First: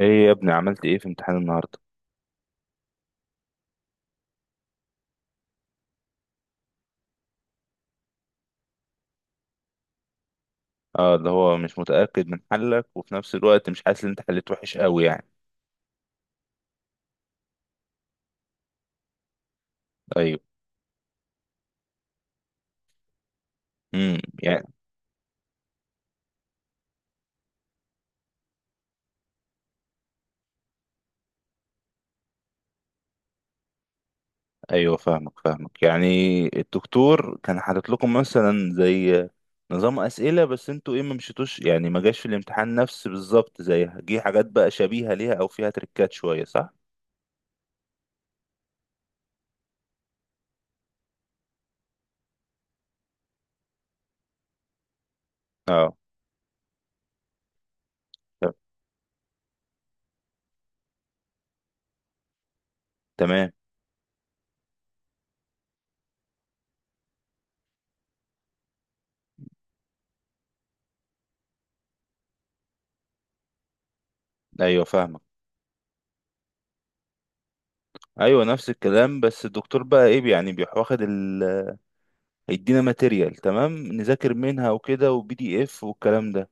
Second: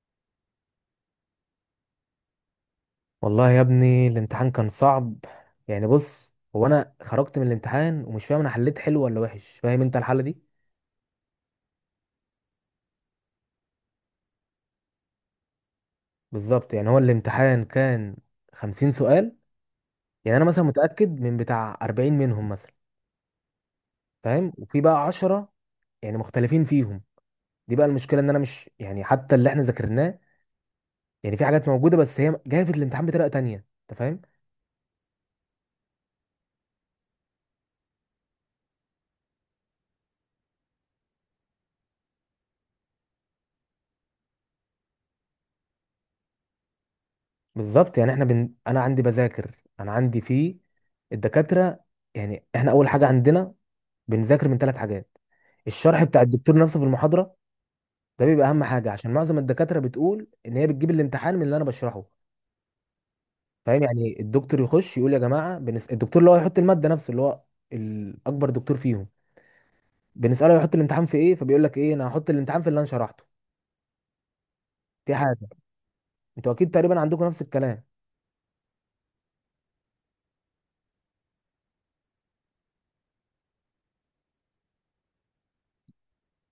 ايه يا ابني عملت ايه في امتحان النهارده؟ والله يا ابني الامتحان كان صعب. يعني بص، هو انا خرجت من الامتحان ومش فاهم انا حليت حلو ولا وحش. فاهم انت الحالة دي؟ اه، اللي هو مش متأكد من حلك وفي نفس الوقت مش حاسس ان انت حليت وحش قوي يعني. بالظبط، يعني هو الامتحان كان 50 سؤال. يعني ايوه. انا مثلا متأكد من بتاع 40 منهم مثلا، فاهم، يعني. وفي بقى 10 يعني مختلفين فيهم. دي بقى المشكلة، ان انا مش يعني حتى اللي احنا ذاكرناه. يعني في حاجات موجودة بس هي جاية في الامتحان بطريقة تانية. انت فاهم؟ ايوه فاهمك يعني. الدكتور كان حاطط لكم مثلا زي نظام أسئلة، بس انتوا ايه، ما مشيتوش يعني، ما جاش في الامتحان نفس بالظبط زيها، جه حاجات بقى شبيهة ليها او فيها تريكات شوية، صح. بالظبط، يعني احنا انا عندي بذاكر، انا عندي في الدكاترة. يعني احنا اول حاجة عندنا بنذاكر من ثلاث حاجات. اه، الشرح بتاع الدكتور نفسه في المحاضره، ده بيبقى ت- اهم حاجه عشان معظم الدكاتره بتقول ان هي بتجيب الامتحان من اللي انا بشرحه. تمام. فاهم؟ يعني الدكتور يخش يقول يا جماعه الدكتور اللي هو يحط الماده نفسه، اللي هو الاكبر دكتور فيهم، بنساله يحط الامتحان في ايه، فبيقول لك ايه: انا هحط الامتحان في اللي انا شرحته. ايوه دي فاهمك. حاجه. انتوا اكيد تقريبا عندكم نفس الكلام. ايوه نفس الكلام، بس الدكتور بقى ايه يعني، بيواخد ال، هيدينا ماتيريال تمام نذاكر منها وكده، وبي دي اف والكلام ده.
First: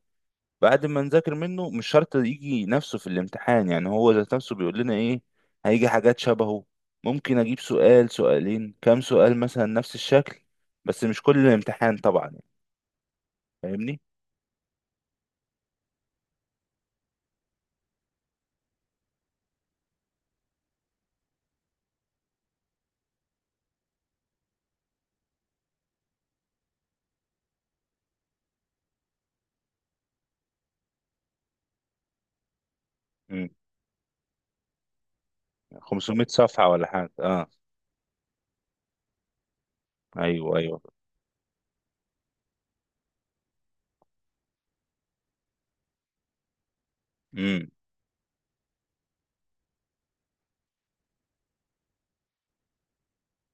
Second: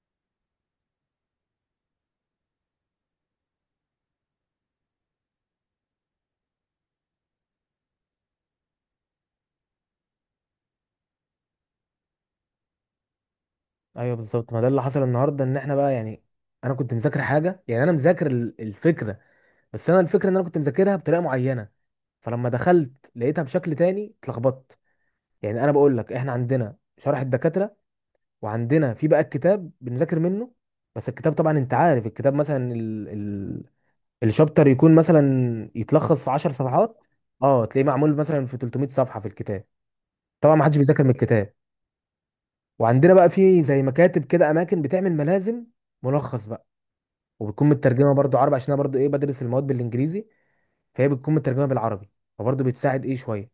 بعد ما نذاكر منه مش شرط يجي نفسه في الامتحان، يعني هو ذات نفسه بيقول لنا ايه، هيجي حاجات شبهه، ممكن اجيب سؤال سؤالين كام سؤال مثلا نفس الشكل، بس مش كل الامتحان طبعا يعني. فاهمني. ايوه بالظبط، ما ده اللي حصل النهارده، ان احنا بقى يعني انا كنت مذاكر حاجه، يعني انا مذاكر الفكره، بس انا الفكره ان انا كنت مذاكرها بطريقه معينه، فلما دخلت لقيتها بشكل تاني اتلخبطت. يعني انا بقول لك احنا عندنا شرح الدكاتره، وعندنا في بقى الكتاب بنذاكر منه. بس الكتاب طبعا انت عارف الكتاب مثلا، امم الشابتر يكون مثلا يتلخص 500 في 10 صفحة ولا صفحات. حاجة؟ اه. اه، تلاقيه معمول مثلا في 300 صفحه في الكتاب. طبعا ما حدش ايوه بيذاكر من الكتاب. وعندنا بقى في زي مكاتب كده، اماكن بتعمل ملازم، ملخص بقى. ايوه. وبتكون مترجمه برضو عربي، عشان انا برضو ايه بدرس المواد بالانجليزي، فهي بتكون مترجمه بالعربي، فبرضو بتساعد ايه شويه.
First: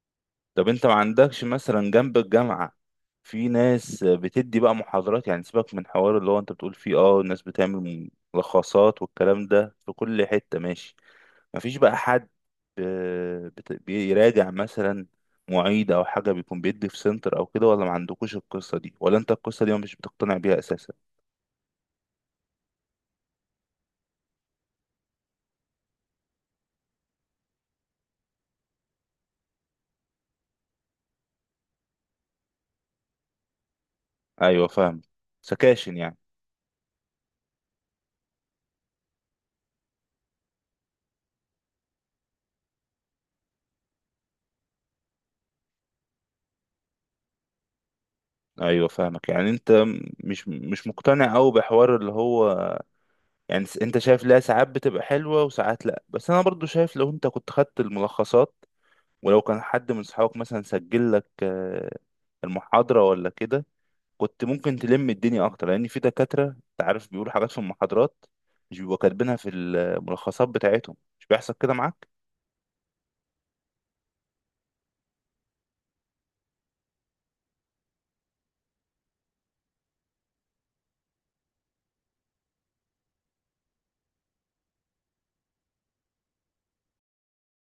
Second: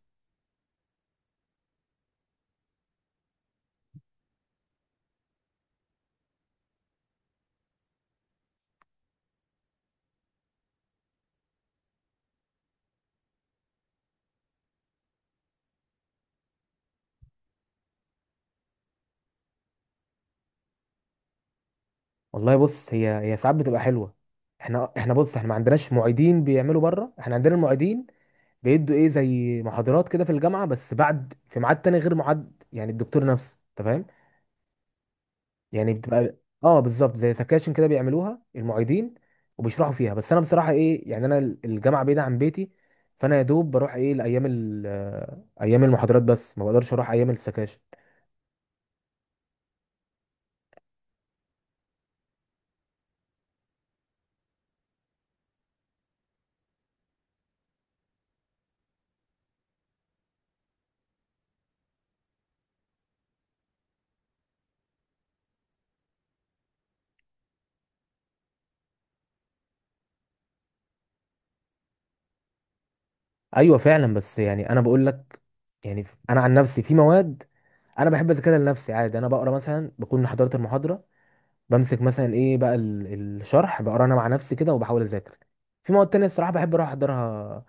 طب انت ما عندكش مثلا جنب الجامعة في ناس بتدي بقى محاضرات؟ يعني سيبك من حوار اللي هو انت بتقول فيه، اه الناس بتعمل ملخصات والكلام ده في كل حتة، ماشي. ما فيش بقى حد، بيراجع مثلا، معيد او حاجة، بيكون بيدي في سنتر او كده؟ ولا ما عندكوش القصة دي، ولا انت القصة دي مش بتقتنع بيها اساسا؟ والله بص، هي ساعات بتبقى حلوه. احنا بص احنا ما عندناش معيدين بيعملوا بره، احنا عندنا المعيدين بيدوا ايه زي محاضرات كده في الجامعه، بس بعد في ميعاد تاني غير ميعاد يعني الدكتور نفسه، انت فاهم؟ ايوه فاهم. يعني سكاشن يعني. بتبقى، اه بالظبط زي سكاشن كده بيعملوها المعيدين، وبيشرحوا فيها. بس انا بصراحه ايه، يعني انا الجامعه بعيده عن بيتي، فانا يا دوب بروح ايه لايام ايام المحاضرات، بس ما بقدرش اروح ايام السكاشن. ايوه فاهمك يعني انت مش مقتنع قوي بحوار اللي هو، يعني انت شايف لها ساعات بتبقى حلوة وساعات لا، بس انا برضو شايف لو انت كنت خدت الملخصات، ولو كان حد من صحابك مثلا سجل لك المحاضرة ولا كده، كنت ممكن تلم الدنيا اكتر، لان في دكاترة انت عارف بيقولوا حاجات في المحاضرات مش بيبقوا كاتبينها في الملخصات بتاعتهم. مش بيحصل كده معاك؟ ايوه فعلا، بس يعني انا بقول لك، يعني انا عن نفسي في مواد انا بحب اذاكرها لنفسي عادي. انا بقرا مثلا، بكون حضرت المحاضره، بمسك مثلا ايه بقى الشرح، بقرا انا مع نفسي كده وبحاول اذاكر. في مواد تانية الصراحه بحب اروح احضرها،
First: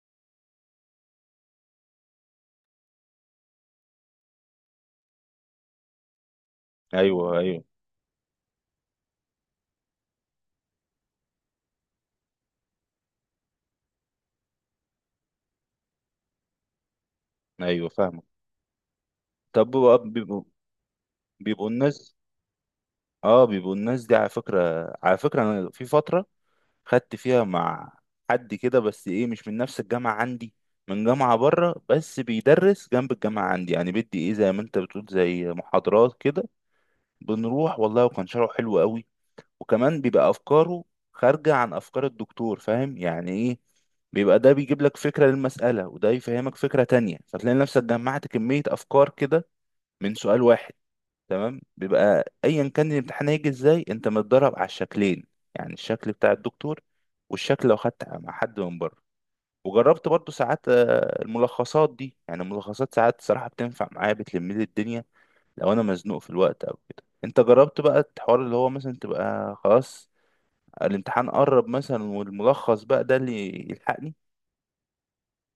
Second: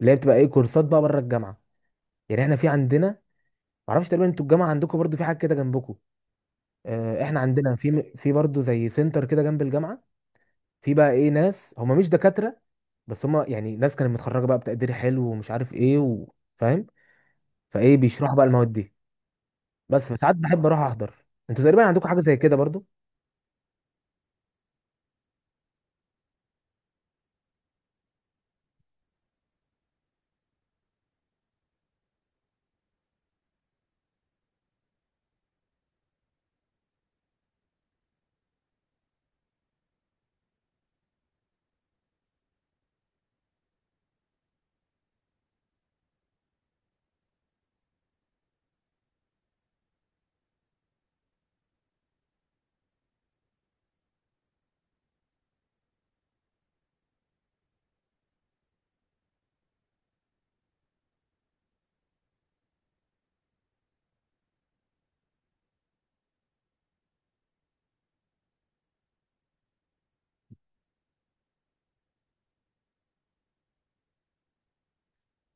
اللي هي بتبقى ايه كورسات بقى بره الجامعه. يعني احنا في عندنا، معرفش تقريبا انتوا الجامعه عندكم برضو في حاجه كده جنبكم؟ آه، ايوه احنا ايوه. عندنا في برضو زي سنتر كده جنب الجامعه. في بقى ايه ناس هم مش دكاتره، بس هم يعني ناس كانت متخرجه بقى بتقدير حلو، ومش عارف ايه. فاهم؟ ايوه فايه فاهمك. بيشرحوا بقى المواد دي. طب بيبقوا بس فساعات بيبقوا بحب اروح احضر، انتوا بيبقوا تقريبا عندكم الناس، حاجه زي كده برضو؟ اه بيبقوا الناس دي على فكرة، على فكرة انا في فترة خدت فيها مع حد كده، بس ايه مش من نفس الجامعة عندي، من جامعة بره بس بيدرس جنب الجامعة عندي، يعني بدي ايه زي ما انت بتقول زي محاضرات كده. بنروح والله، وكان شرحه حلو قوي، وكمان بيبقى افكاره خارجة عن افكار الدكتور. فاهم يعني ايه، بيبقى ده بيجيب لك فكرة للمسألة، وده يفهمك فكرة تانية، فتلاقي نفسك جمعت كمية افكار كده من سؤال واحد. تمام، بيبقى ايا كان الامتحان هيجي ازاي، انت متدرب على الشكلين، يعني الشكل بتاع الدكتور والشكل لو خدت مع حد من بره. وجربت برضو ساعات الملخصات دي، يعني الملخصات ساعات صراحة بتنفع معايا، بتلم لي الدنيا لو انا مزنوق في الوقت او كده. انت جربت بقى الحوار اللي هو مثلا تبقى خلاص الامتحان قرب مثلا والملخص بقى ده اللي يلحقني؟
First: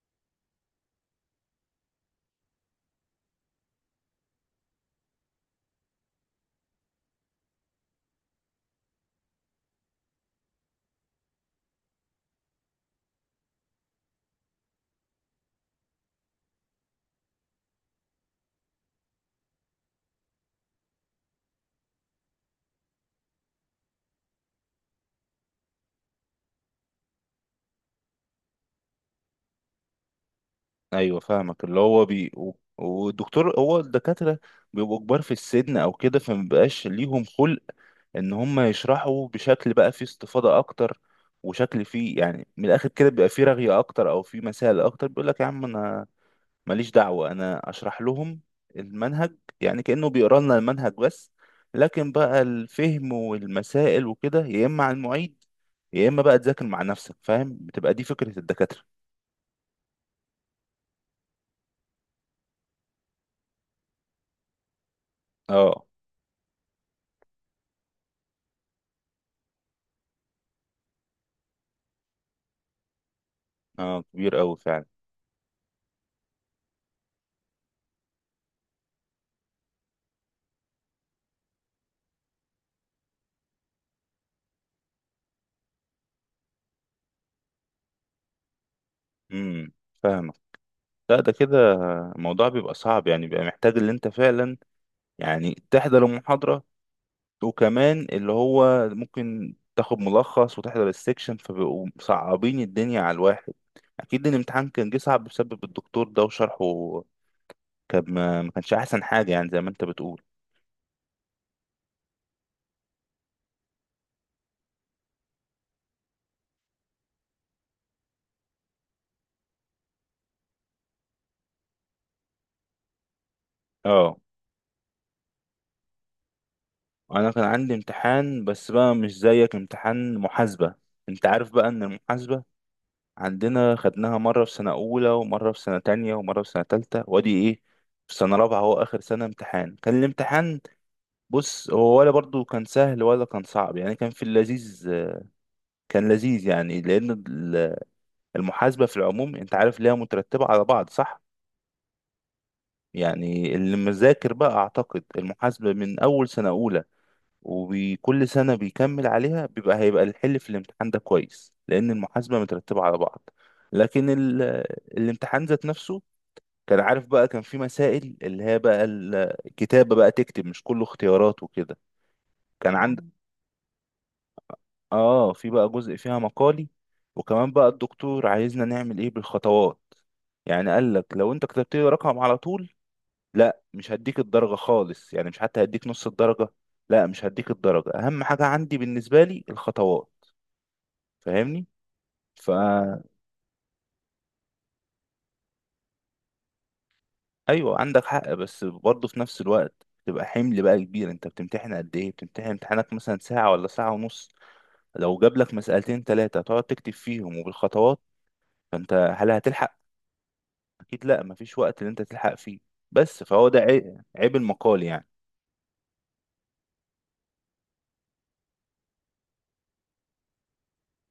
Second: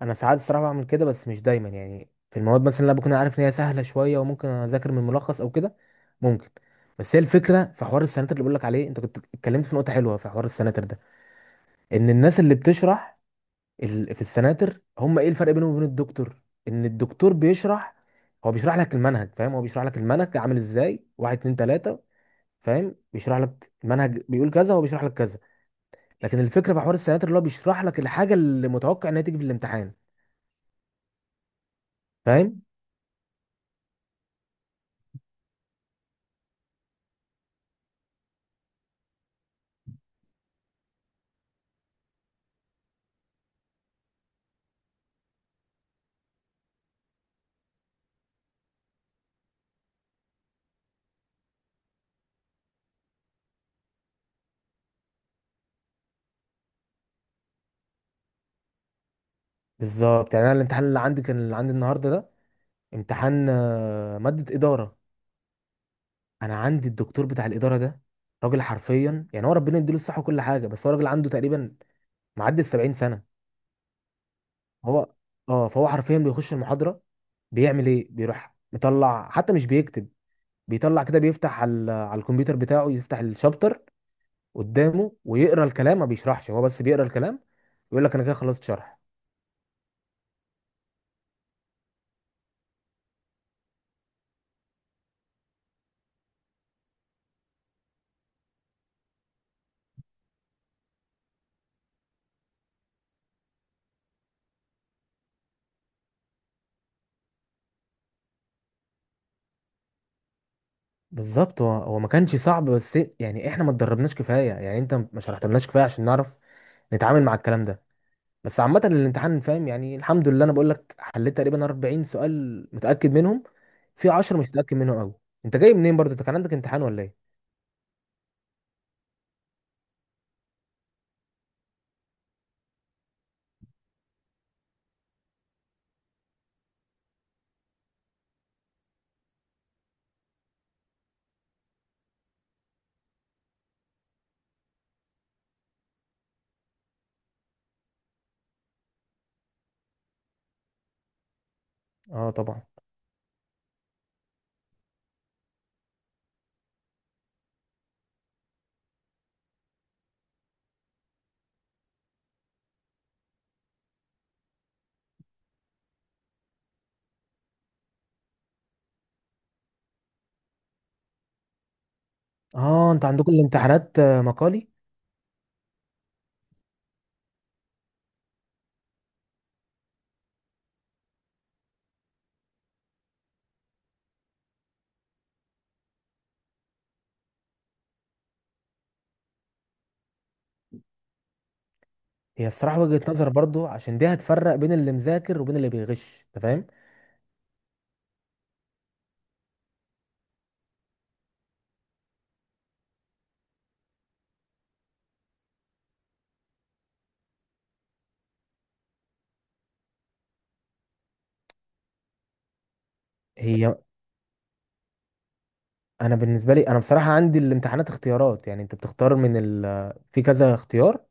انا ساعات الصراحه بعمل كده بس مش دايما، يعني في المواد مثلا اللي أنا بكون عارف ان هي سهله شويه وممكن اذاكر من ملخص او كده ممكن. بس هي الفكره في حوار السناتر اللي بقول لك عليه، انت كنت اتكلمت في نقطه حلوه في حوار السناتر ده. ان الناس اللي بتشرح في السناتر، هم ايه الفرق بينهم وبين الدكتور؟ ان الدكتور بيشرح، هو بيشرح لك المنهج، فاهم، هو بيشرح لك المنهج عامل ازاي، واحد اتنين تلاته، فاهم، بيشرح لك المنهج، بيقول كذا هو بيشرح لك كذا. لكن الفكره في حوار السناتر اللي هو بيشرح لك الحاجه اللي متوقع انها تيجي في الامتحان. ايوه فاهمك، اللي هو فاهم؟ والدكتور، هو الدكاترة بيبقوا كبار في السن او كده، فمبقاش ليهم خلق ان هم يشرحوا بشكل بقى فيه استفاضة اكتر، وشكل فيه يعني من الاخر كده، بيبقى فيه رغية اكتر او فيه مسائل اكتر. بيقول لك يا عم انا ماليش دعوة، انا اشرح لهم المنهج، يعني كأنه بيقرا لنا المنهج بس، لكن بقى الفهم والمسائل وكده يا اما على المعيد يا اما بقى تذاكر مع نفسك. فاهم، بتبقى دي فكرة الدكاترة. بالظبط، يعني انا الامتحان اللي عندي كان، اللي عندي النهارده ده، امتحان ماده اداره. اه. انا عندي الدكتور بتاع الاداره ده راجل حرفيا، يعني هو ربنا يديله الصحه وكل حاجه، بس هو راجل عنده تقريبا معدي ال 70 سنه. اه كبير قوي فعلا. هو اه، فهو حرفيا بيخش المحاضره، بيعمل ايه، بيروح مطلع حتى مش بيكتب. بيطلع كده بيفتح على الكمبيوتر بتاعه، يفتح الشابتر قدامه ويقرا الكلام، ما بيشرحش هو بس بيقرا الكلام. يقول لك انا كده خلصت شرح. امم فاهمك. لا ده كده الموضوع بيبقى صعب، يعني بيبقى محتاج اللي انت فعلا يعني تحضر المحاضرة، وكمان اللي هو ممكن تاخد ملخص وتحضر السكشن، فبيبقوا صعبين الدنيا على الواحد. اكيد الامتحان كان جه صعب بسبب الدكتور ده وشرحه، كان ما كانش احسن حاجة يعني زي ما انت بتقول. بالظبط، هو ما كانش صعب، بس يعني احنا ما اتدربناش كفايه، يعني انت ما شرحتلناش كفايه عشان نعرف نتعامل مع الكلام ده. بس عامه الامتحان، فاهم، يعني الحمد لله انا بقول لك حليت تقريبا 40 سؤال متاكد منهم، في اه 10 مش متاكد منهم قوي. انت جاي منين برضه؟ انت كان عندك امتحان ولا ايه؟ انا كان عندي امتحان، بس بقى مش زيك، امتحان محاسبة. انت عارف بقى ان المحاسبة عندنا خدناها مرة في سنة اولى ومرة في سنة تانية ومرة في سنة تالتة، وادي ايه في سنة رابعة هو اخر سنة امتحان، كان الامتحان، بص هو ولا برضو كان سهل ولا كان صعب، يعني كان في اللذيذ، كان لذيذ يعني. لأن المحاسبة في العموم أنت عارف ليها مترتبة على بعض، صح؟ اه طبعا. يعني اللي مذاكر بقى أعتقد المحاسبة من أول سنة أولى وكل سنة بيكمل عليها، بيبقى هيبقى الحل في الامتحان ده كويس، لأن المحاسبة مترتبة على بعض. لكن الامتحان ذات نفسه كان، عارف بقى، كان في مسائل اللي هي بقى الكتابة، بقى تكتب، مش كله اختيارات وكده. كان اه انت عند عندكم الامتحانات مقالي؟ اه في بقى جزء فيها مقالي، وكمان بقى الدكتور عايزنا نعمل ايه بالخطوات. يعني قال لك لو انت كتبت لي رقم على طول، لا مش هديك الدرجة خالص، يعني مش حتى هديك نص الدرجة، لا مش هديك الدرجة، اهم حاجة عندي بالنسبة لي الخطوات. فاهمني؟ هي فا الصراحه وجهه نظر برضه، عشان دي هتفرق بين اللي مذاكر وبين اللي بيغش، انت فاهم. ايوه عندك حق، بس برضه في نفس الوقت تبقى حمل بقى كبير. انت بتمتحن قد ايه؟ بتمتحن امتحانك مثلا ساعة ولا ساعة ونص، لو جاب لك مسألتين ثلاثة تقعد تكتب فيهم وبالخطوات، فانت هل هتلحق؟ اكيد لا، مفيش وقت اللي انت تلحق فيه. بس فهو ده هي عيب، عيب المقال يعني. انا بالنسبه لي، انا بصراحه عندي الامتحانات اختيارات، يعني انت بتختار من في كذا اختيار،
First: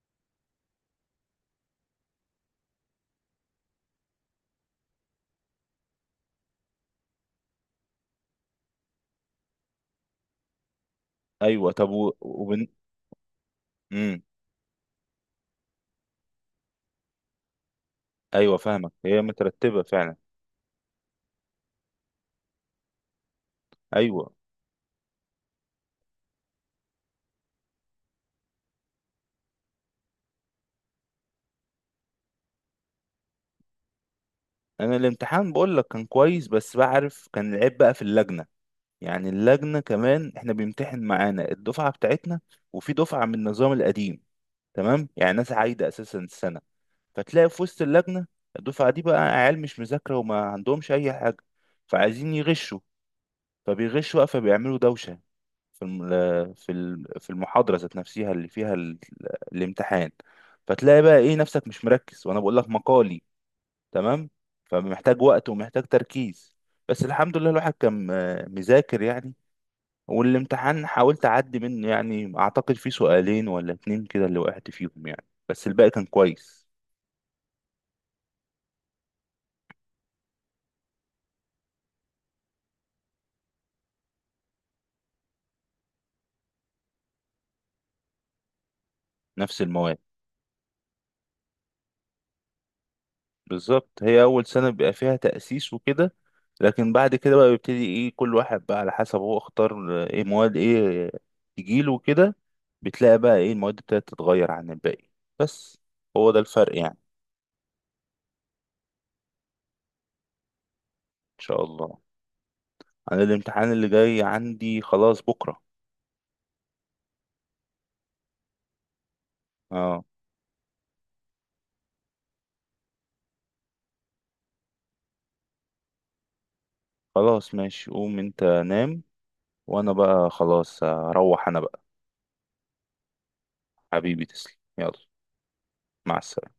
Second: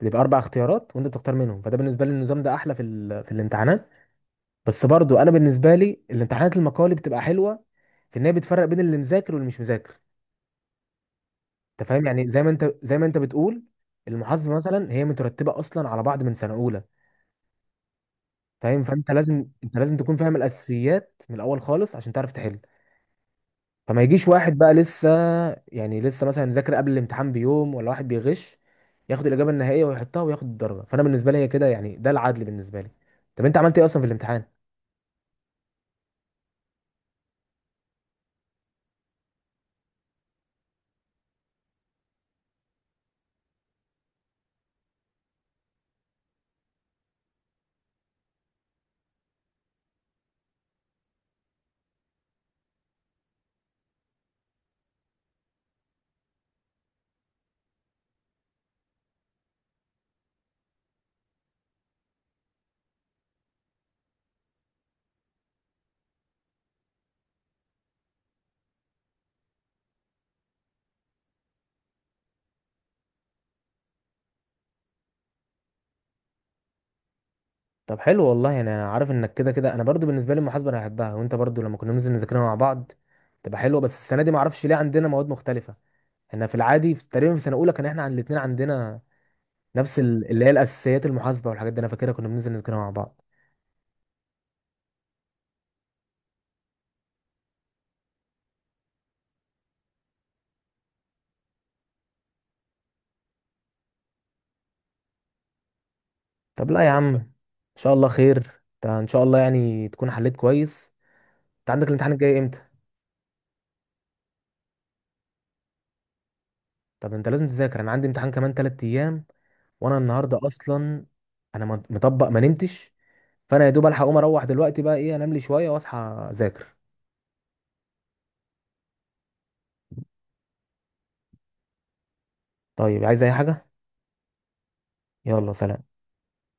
بيبقى اربع اختيارات وانت بتختار منهم، فده بالنسبه لي النظام ده احلى في في الامتحانات. بس برضو انا بالنسبه لي الامتحانات المقالي بتبقى حلوه، في ان هي بتفرق بين اللي مذاكر واللي مش مذاكر. ايوه انت طب فاهم، يعني زي ما انت، بتقول، مم. المحاسبه مثلا هي مترتبه اصلا على بعض من سنه اولى، ايوه فاهم، فاهمك، فانت هي لازم انت مترتبه لازم فعلا. تكون فاهم الاساسيات من الاول خالص عشان تعرف تحل. فما يجيش ايوه واحد بقى لسه، يعني لسه مثلا ذاكر قبل الامتحان بيوم، ولا واحد بيغش ياخد الاجابه النهائيه ويحطها وياخد الدرجه. فانا بالنسبه لي هي كده يعني، ده العدل بالنسبه لي. طب انت عملت ايه اصلا في الامتحان؟ انا الامتحان بقول لك كان كويس، بس بعرف كان العيب بقى في اللجنه. يعني اللجنه كمان، احنا بيمتحن معانا الدفعه بتاعتنا وفي دفعه من النظام القديم، تمام، يعني ناس عايده اساسا السنه، فتلاقي في وسط اللجنه الدفعه دي بقى عيال مش مذاكره وما عندهمش اي حاجه، فعايزين يغشوا، فبيغشوا بقى، فبيعملوا دوشه في المحاضرة ذات نفسها اللي فيها الامتحان. فتلاقي بقى ايه نفسك مش مركز، وانا بقول لك مقالي، تمام، فمحتاج وقت ومحتاج تركيز. بس الحمد لله الواحد كان مذاكر يعني، والامتحان حاولت اعدي منه، يعني اعتقد في سؤالين ولا اتنين كده اللي وقعت فيهم يعني، بس الباقي كان كويس. طب حلو والله، يعني انا عارف انك كده كده، انا برضو بالنسبه لي المحاسبه انا بحبها، وانت برضو لما كنا ننزل نذاكرها مع بعض تبقى حلوه. بس السنه دي ما اعرفش ليه عندنا مواد مختلفه. احنا في العادي في تقريبا في سنه اولى كان احنا عن الاثنين عندنا نفس المواد. نفس اللي هي الاساسيات، المحاسبه والحاجات دي، انا فاكرها كنا بننزل نذاكرها مع بعض. بالظبط، هي أول سنة بيبقى فيها تأسيس وكده، لكن بعد كده بقى بيبتدي إيه كل واحد بقى على حسب هو اختار إيه مواد إيه تجيله كده. بتلاقي بقى إيه المواد ابتدت تتغير عن الباقي، بس هو ده طب الفرق لا يا يعني. عم، ان شاء الله خير. انت ان شاء الله يعني تكون حليت كويس. إن شاء انت عندك الله. الامتحان الجاي امتى؟ أنا الامتحان اللي جاي عندي خلاص بكرة. طب انت لازم تذاكر، انا عندي امتحان كمان 3 ايام. وانا أه. النهارده اصلا انا مطبق ما نمتش. فانا يا دوب الحق اقوم اروح دلوقتي بقى ايه، انام لي شويه واصحى اذاكر. خلاص ماشي، قوم أنت نام، وأنا بقى خلاص هروح أنا بقى. طيب عايز اي حاجه؟ حبيبي تسلم، يلا. يلا سلام. مع السلامة.